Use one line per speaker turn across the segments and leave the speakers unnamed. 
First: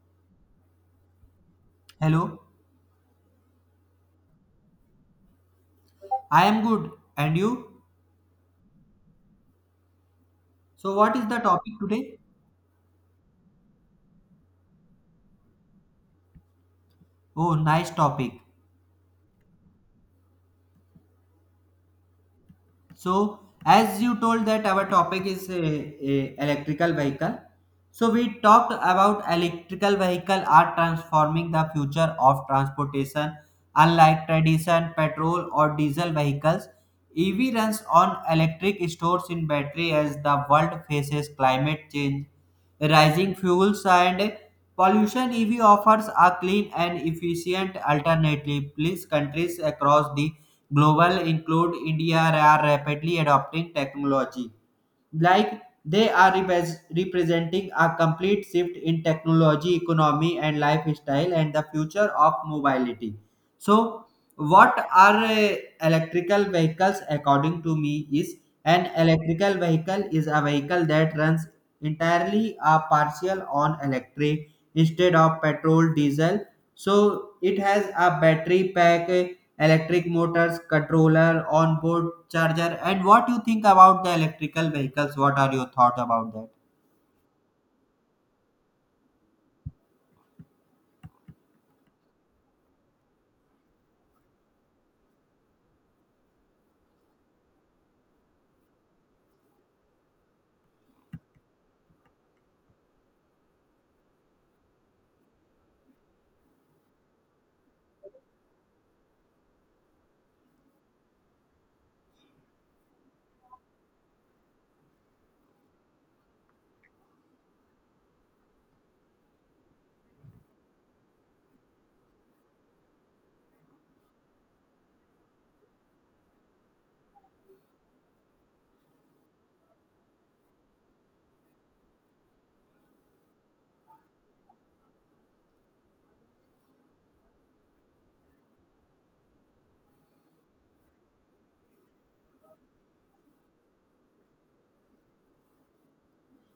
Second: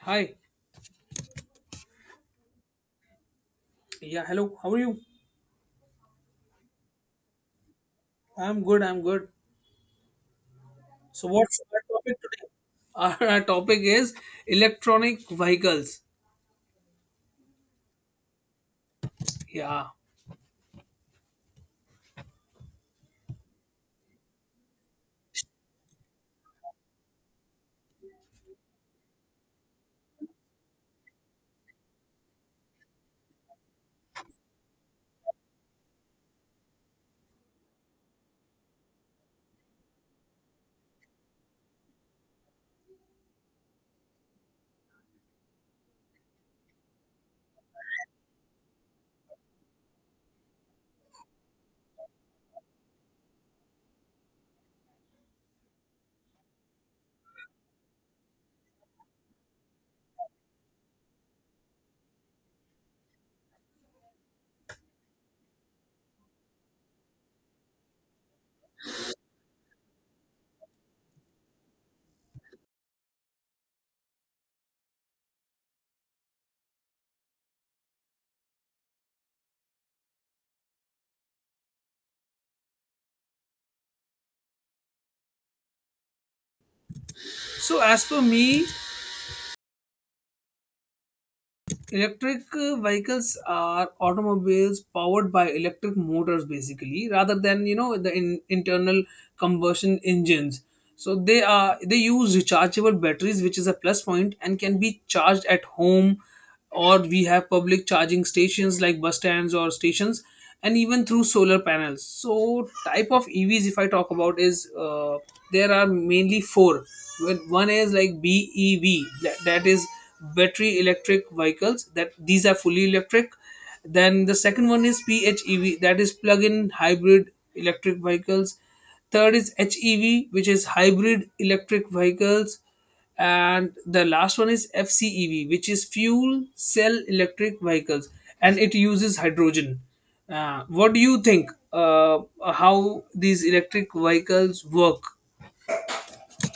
Hi.
Hello,
Yeah, hello. How are you?
I am good. And you?
I'm good.
So, what is
So,
the
what's
topic
our topic
today?
today? Our topic is electronic vehicles.
Oh, nice topic.
Yeah.
So, as you told that our topic is a electrical vehicle. So we talked about electrical vehicle are transforming the future of transportation. Unlike tradition, petrol or diesel vehicles, EV runs on electric stores in battery as the world faces climate change, rising fuels and pollution. EV offers a clean and efficient alternative. Please, countries across the global include India are rapidly adopting technology. Like they are representing a complete shift in technology, economy, and lifestyle, and the future of mobility. So, what are electrical vehicles? According to me, is an electrical vehicle is a vehicle that runs entirely a partial on electric instead of petrol, diesel. So it has a battery pack, electric motors, controller, onboard charger. And what you think about the electrical vehicles? What are your thought about that?
So, as per me, electric vehicles are automobiles powered by electric motors, basically, rather than the internal combustion engines. So they use rechargeable batteries, which is a plus point, and can be charged at home, or we have public charging stations like bus stands or stations, and even through solar panels. So type of EVs, if I talk about, is there are mainly four. Well, one is like BEV, that is battery electric vehicles that these are fully electric. Then the second one is PHEV, that is plug-in hybrid electric vehicles. Third is HEV, which is hybrid electric vehicles, and the last one is FCEV, which is fuel cell electric vehicles and it uses hydrogen. What do you think how these electric vehicles work?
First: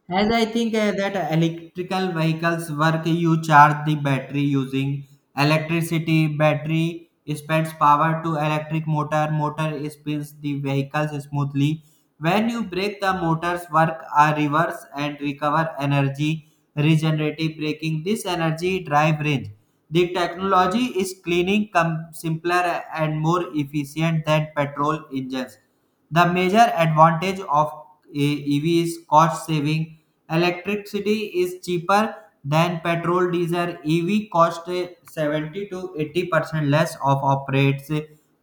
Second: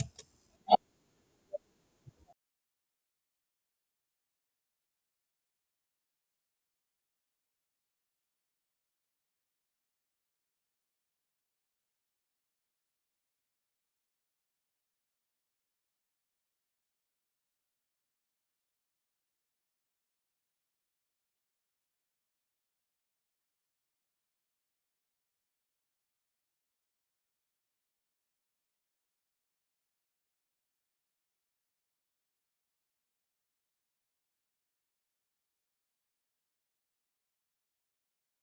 As I think that electrical vehicles work, you charge the battery using electricity. Battery spends power to electric motor. Motor spins the vehicles smoothly. When you brake, the motors work are reverse and recover energy. Regenerative braking. This energy drive range. The technology is cleaning, simpler and more efficient than petrol engines. The major advantage of a EV is cost saving. Electricity is cheaper than petrol, diesel. EV cost 70 to 80% less of operates.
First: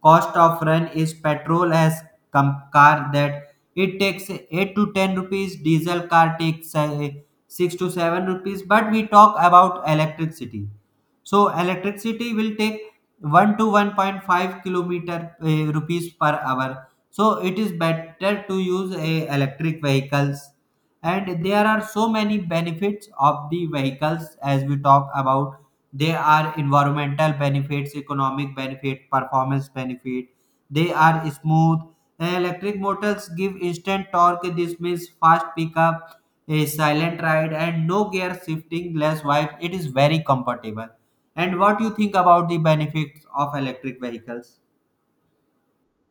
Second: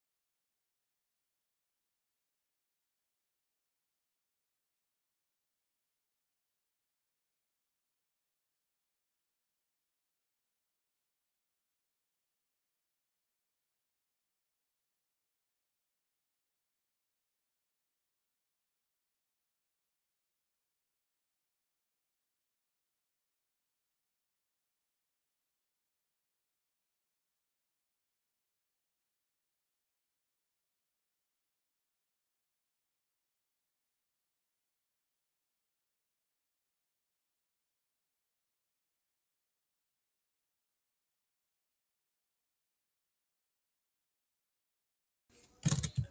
Cost of run is petrol as car that it takes 8 to 10 rupees. Diesel car takes 6 to 7 rupees. But we talk about electricity. So electricity will take 1 to 1.5 kilometer rupees per hour, so it is better to use a electric vehicles. And there are so many benefits of the vehicles, as we talk about. They are environmental benefits, economic benefit, performance benefit. They are smooth. Electric motors give instant torque. This means fast pickup, a silent ride and no gear shifting, less wipe. It is very comfortable. And what you think about the benefits of electric vehicles?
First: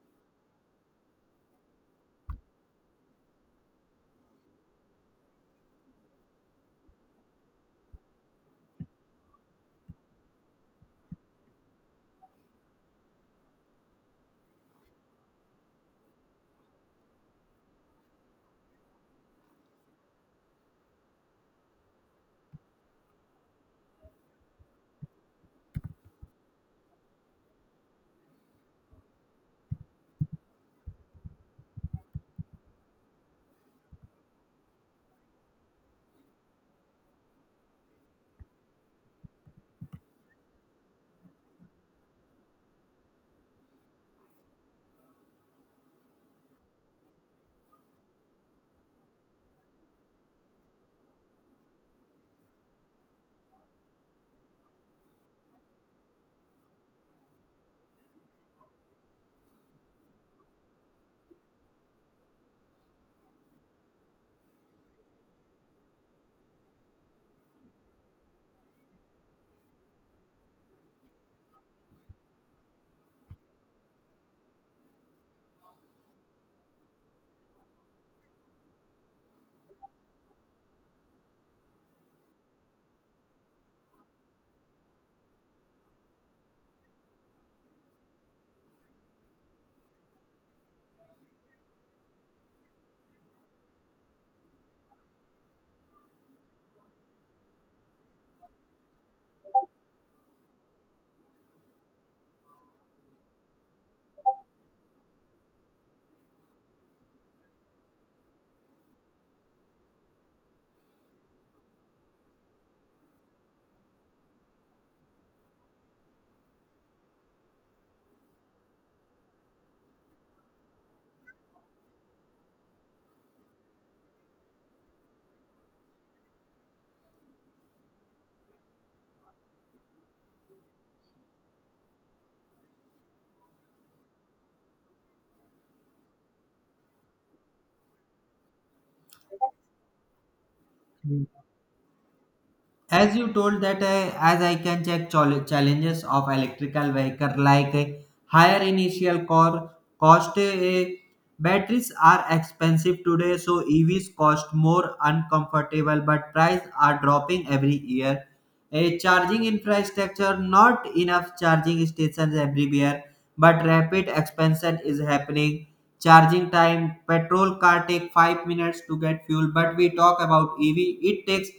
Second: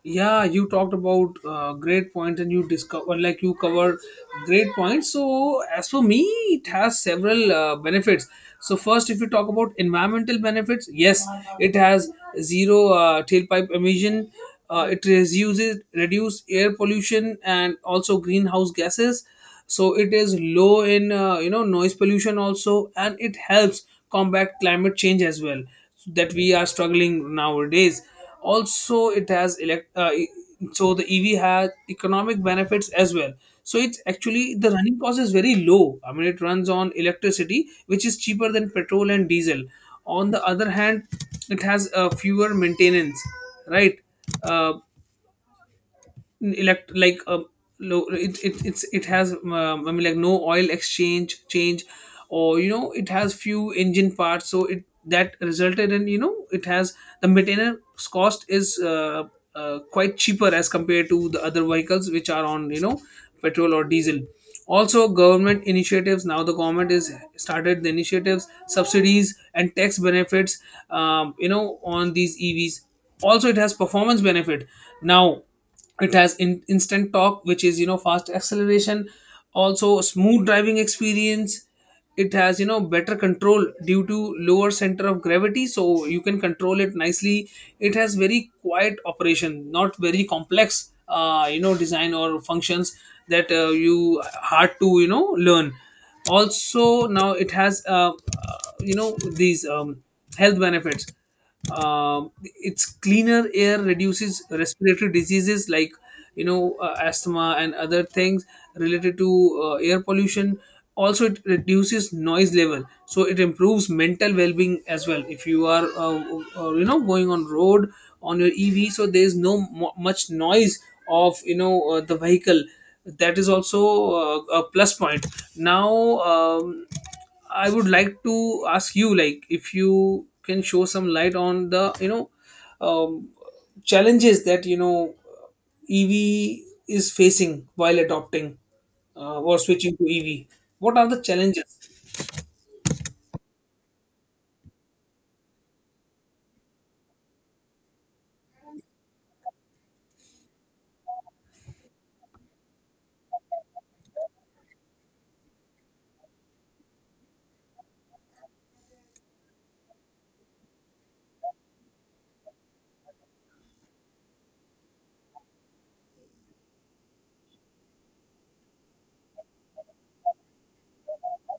Yeah, you talked about great points and you discover, like you covered great points. So as for me, it has several benefits. So first, if you talk about environmental benefits, yes, it has zero tailpipe emission. It reduces reduce air pollution and also greenhouse gases. So it is low in, noise pollution also, and it helps combat climate change as well, that we are struggling nowadays. Also it has so the EV has economic benefits as well. So it's actually the running cost is very low, I mean it runs on electricity, which is cheaper than petrol and diesel. On the other hand, it has fewer maintenance, right. uh, elect like low it, It it has, I mean, like no oil exchange change or you know it has few engine parts, so it that resulted in, you know, it has the maintenance cost is quite cheaper as compared to the other vehicles which are on, you know, petrol or diesel. Also government initiatives, now the government is started the initiatives, subsidies and tax benefits, you know, on these EVs. Also it has performance benefit. Now it has instant torque, which is, you know, fast acceleration, also smooth driving experience. It has, you know, better control due to lower center of gravity, so you can control it nicely. It has very quiet operation, not very complex you know design or functions that you hard to, you know, learn. Also now it has, you know, these health benefits. It's cleaner air, reduces respiratory diseases like, you know, asthma and other things related to air pollution. Also it reduces noise level, so it improves mental well-being as well. If you are you know, going on road on your EV, so there is no much noise of, you know, the vehicle. That is also a plus point. Now, um, I would like to ask you, like, if you can show some light on the, you know, um, challenges that, you know, EV is facing while adopting or switching to EV. What are the challenges?
As you told that, as I can check challenges of electrical vehicle, like higher initial core cost. Uh, batteries are expensive today, so evs cost more uncomfortable, but price are dropping every year. A charging infrastructure, not enough charging stations everywhere, but rapid expansion is happening. Charging time, petrol car take 5 minutes to get fuel, but we talk about ev, it takes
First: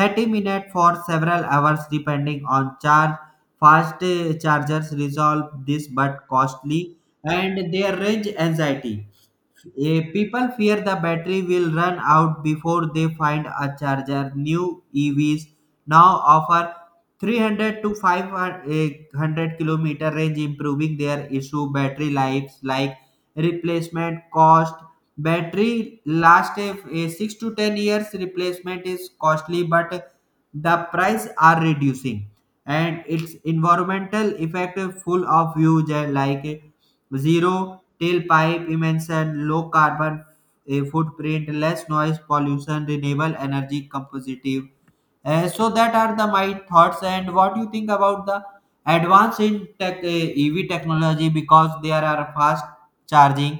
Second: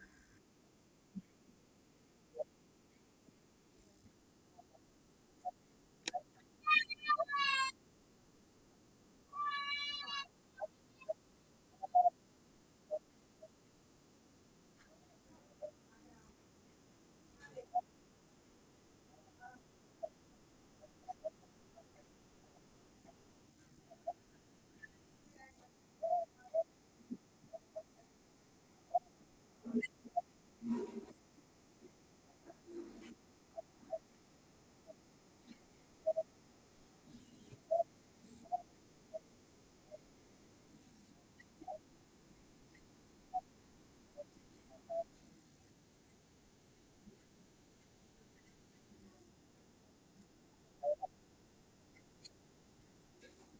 30 minutes for several hours depending on charge. Fast chargers resolve this but costly. And they range anxiety. People fear the battery will run out before they find a charger. New EVs now offer 300 to 500 kilometer range, improving their issue. Battery lives, like replacement cost. Battery last 6 to 10 years, replacement is costly, but the price are reducing. And its environmental effect full of huge, like zero tailpipe emission, low carbon footprint, less noise pollution, renewable energy, compositive. So that are the my thoughts. And what you think about the advance in tech, EV technology? Because there are fast charging,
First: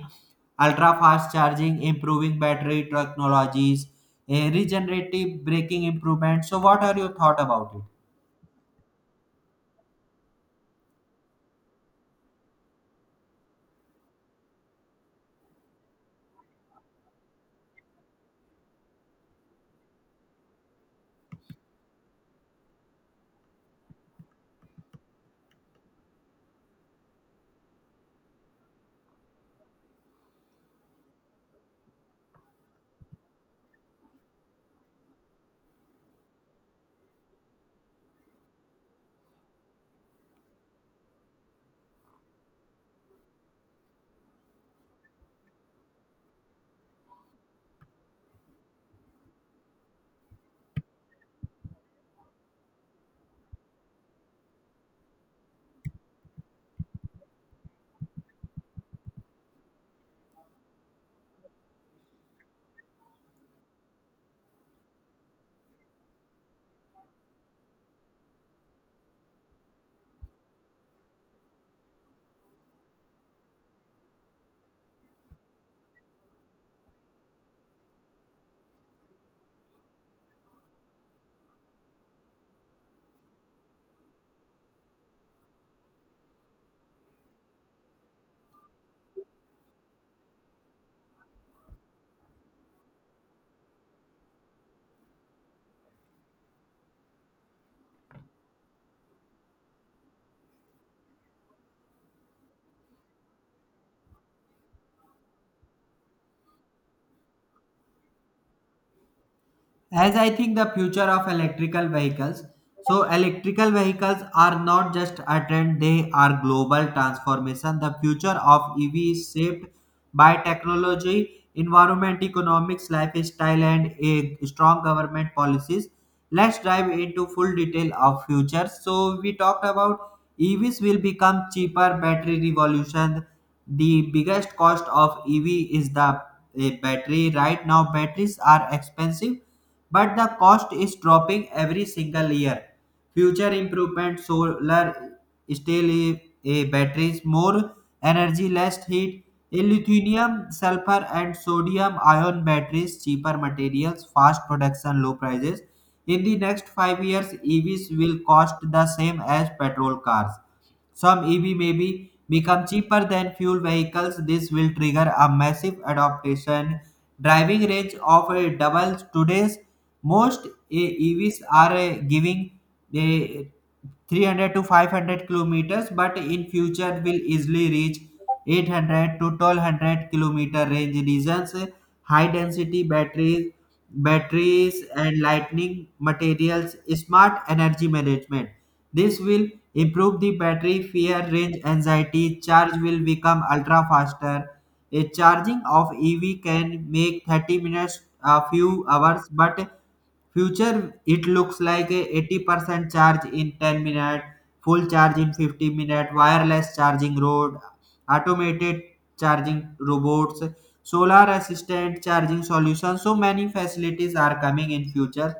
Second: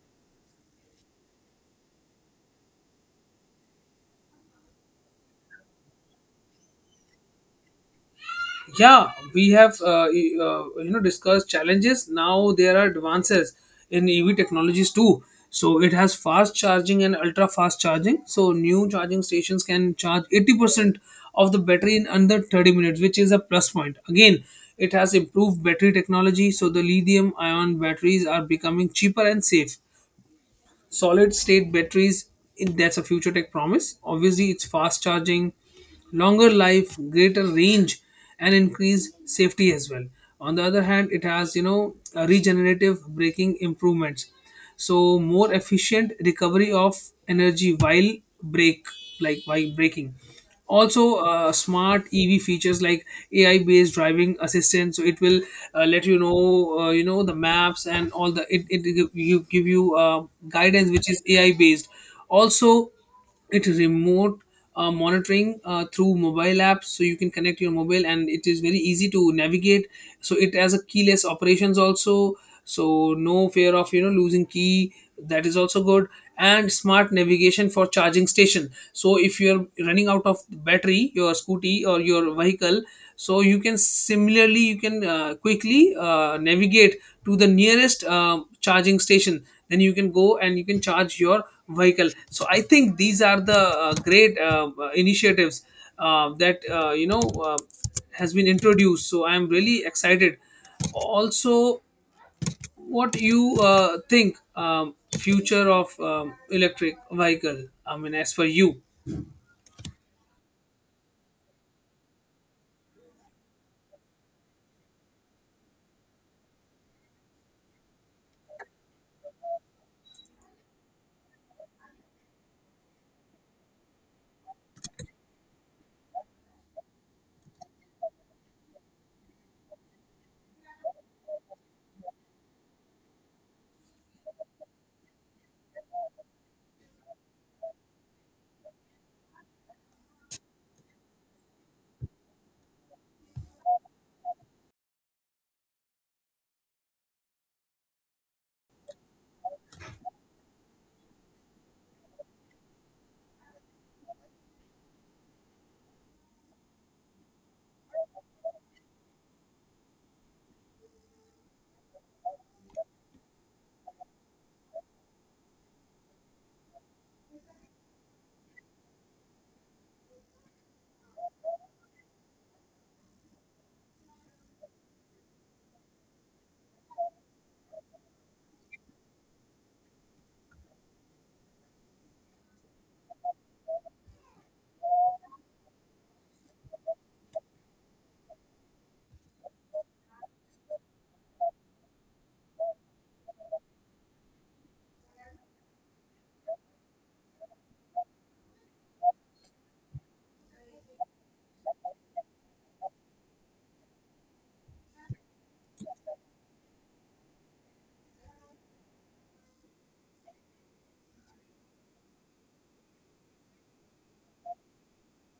ultra fast charging, improving battery technologies, regenerative braking improvement. So what are your thought about it?
Yeah, we have you know, discussed challenges. Now there are advances in EV technologies too. So it has fast charging and ultra fast charging, so new charging stations can charge 80% of the battery in under 30 minutes, which is a plus point again. It has improved battery technology, so the lithium ion batteries are becoming cheaper and safe. Solid state batteries, it- that's a future tech promise. Obviously it's fast charging, longer life, greater range and increased safety as well. On the other hand, it has, you know, a regenerative braking improvements, so more efficient recovery of energy while brake, like while braking. Also smart EV features like AI based driving assistance, so it will let you know, you know, the maps and all the it give you guidance, which is AI based. Also, it is remote monitoring through mobile apps, so you can connect your mobile and it is very easy to navigate. So it has a keyless operations also, so no fear of, you know, losing key. That is also good. And smart navigation for charging station, so if you're running out of battery, your scooty or your vehicle, so you can similarly you can quickly navigate to the nearest charging station, then you can go and you can charge your vehicle. So I think these are the great initiatives that you know has been introduced, so I am really excited. Also, what you think future of electric vehicle, I mean as for you?
As I think the future of electrical vehicles, so electrical vehicles are not just a trend, they are global transformation. The future of ev is shaped by technology, environment, economics, lifestyle, and a strong government policies. Let's dive into full detail of future. So we talked about evs will become cheaper. Battery revolution, the biggest cost of ev is the battery. Right now batteries are expensive, but the cost is dropping every single year. Future improvement, solar steel batteries, more energy, less heat, a lithium, sulfur, and sodium ion batteries, cheaper materials, fast production, low prices. In the next 5 years, EVs will cost the same as petrol cars. Some EV may be become cheaper than fuel vehicles. This will trigger a massive adaptation, driving range of a double today's. Most evs are giving the 300 to 500 kilometers, but in future will easily reach 800 to 1,200 kilometer range. Reasons, high density batteries and lightning materials, smart energy management. This will improve the battery fear range anxiety. Charge will become ultra faster. A charging of EV can make 30 minutes a few hours, but future it looks like a 80% charge in 10 minutes, full charge in 50 minutes, wireless charging road, automated charging robots, solar assistant charging solutions. So many facilities are coming in future.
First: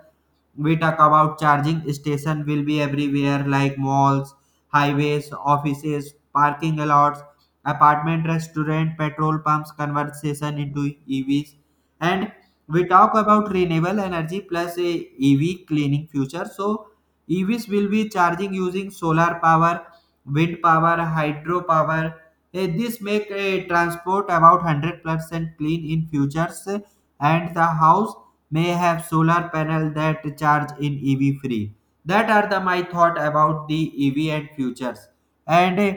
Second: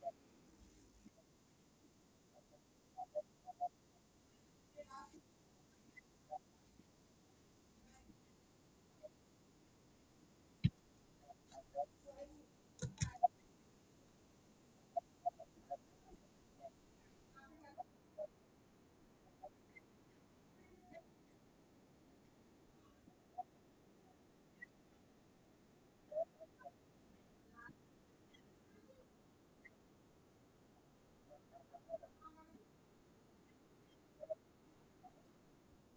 We talk about charging station will be everywhere, like malls, highways, offices, parking lots, apartment, restaurant, petrol pumps, conversation into EVs. And we talk about renewable energy plus a EV cleaning future. So EVs will be charging using solar power, wind power, hydropower. This make a transport about 100% clean in futures, and the house may have solar panel that charge in EV free. That are the my thought about the EV and futures. And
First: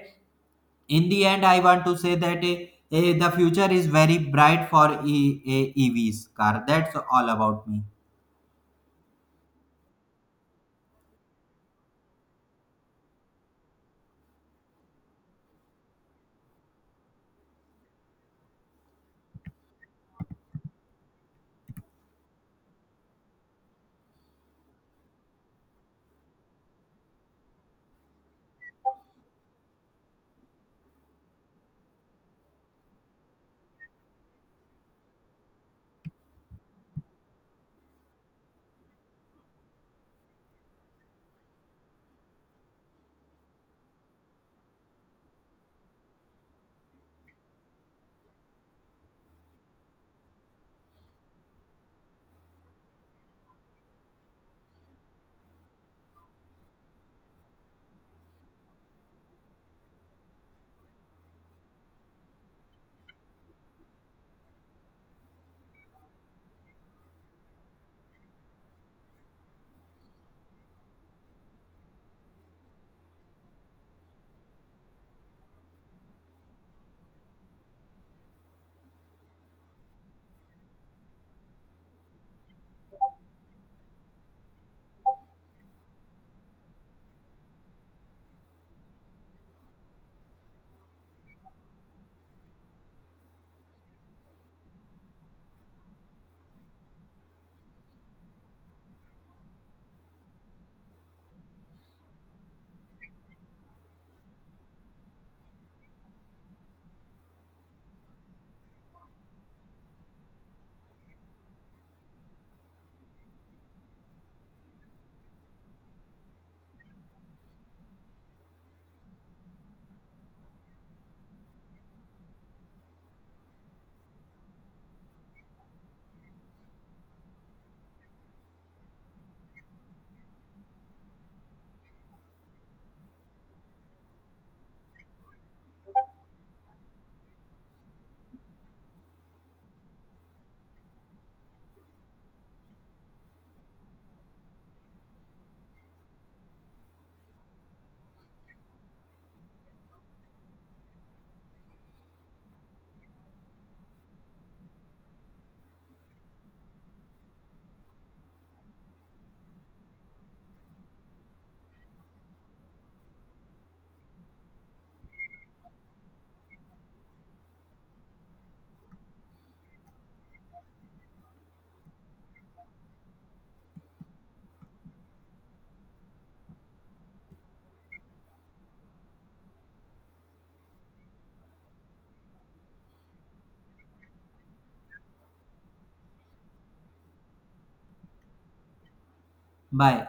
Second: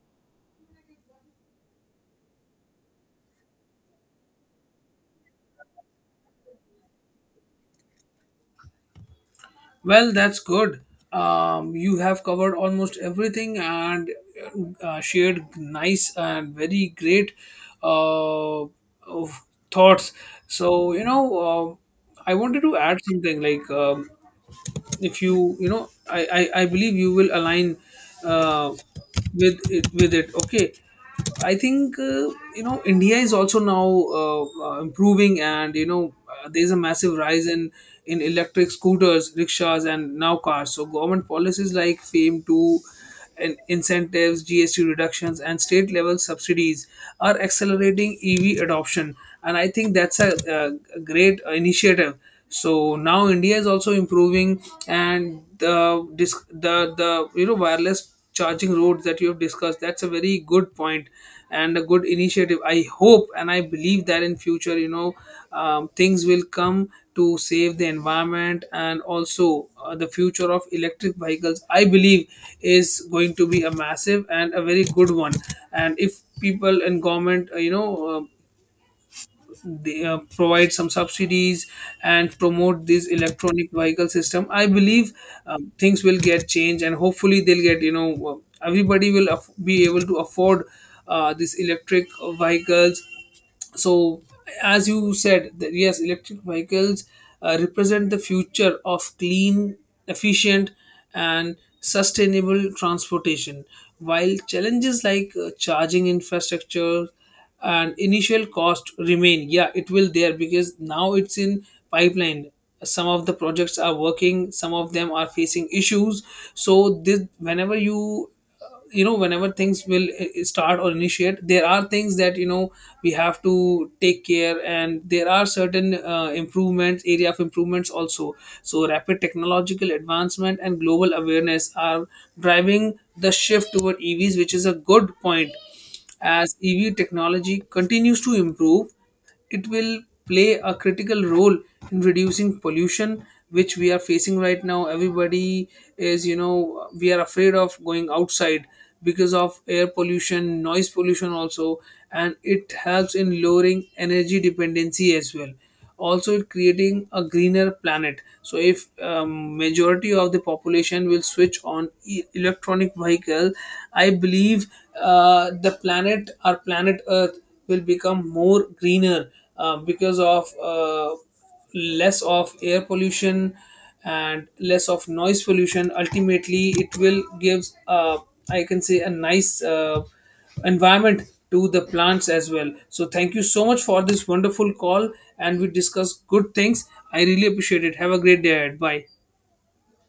in the end I want to say that the future is very bright for evs car. That's all about me.
Well, that's good. You have covered almost everything and shared nice and very great uh, of thoughts. So you know, um, I wanted to add something, like, if you, you know, I believe you will align uh, with it, okay. I think, you know, India is also now improving and, you know, there's a massive rise in electric scooters, rickshaws and now cars. So government policies like fame to and incentives, GST reductions, and state level subsidies are accelerating EV adoption. And I think that's a great initiative. So now India is also improving. And the dis- the you know wireless charging roads that you have discussed, that's a very good point and a good initiative. I hope and I believe that in future, you know, things will come to save the environment, and also the future of electric vehicles, I believe, is going to be a massive and a very good one. And if people and government, you know, provide some subsidies and promote this electronic vehicle system, I believe things will get changed and hopefully they'll get, you know, everybody will be able to afford these electric vehicles. So, as you said that, yes, electric vehicles represent the future of clean, efficient and sustainable transportation. While challenges like charging infrastructure and initial cost remain, yeah, it will there, because now it's in pipeline. Some of the projects are working, some of them are facing issues. So this whenever you, you know, whenever things will start or initiate, there are things that, you know, we have to take care, and there are certain improvements, area of improvements also. So rapid technological advancement and global awareness are driving the shift toward EVs, which is a good point. As EV technology continues to improve, it will play a critical role in reducing pollution, which we are facing right now. Everybody is, you know, we are afraid of going outside because of air pollution, noise pollution, also, and it helps in lowering energy dependency as well. Also it creating a greener planet, so if majority of the population will switch on electronic vehicle, I believe the planet, our planet earth, will become more greener, because of less of air pollution and less of noise pollution. Ultimately it will gives, I can say, a nice environment to the plants as well. So thank you so much for this wonderful call, and we discuss good things. I really appreciate it. Have a great day ahead. Bye.
Bye.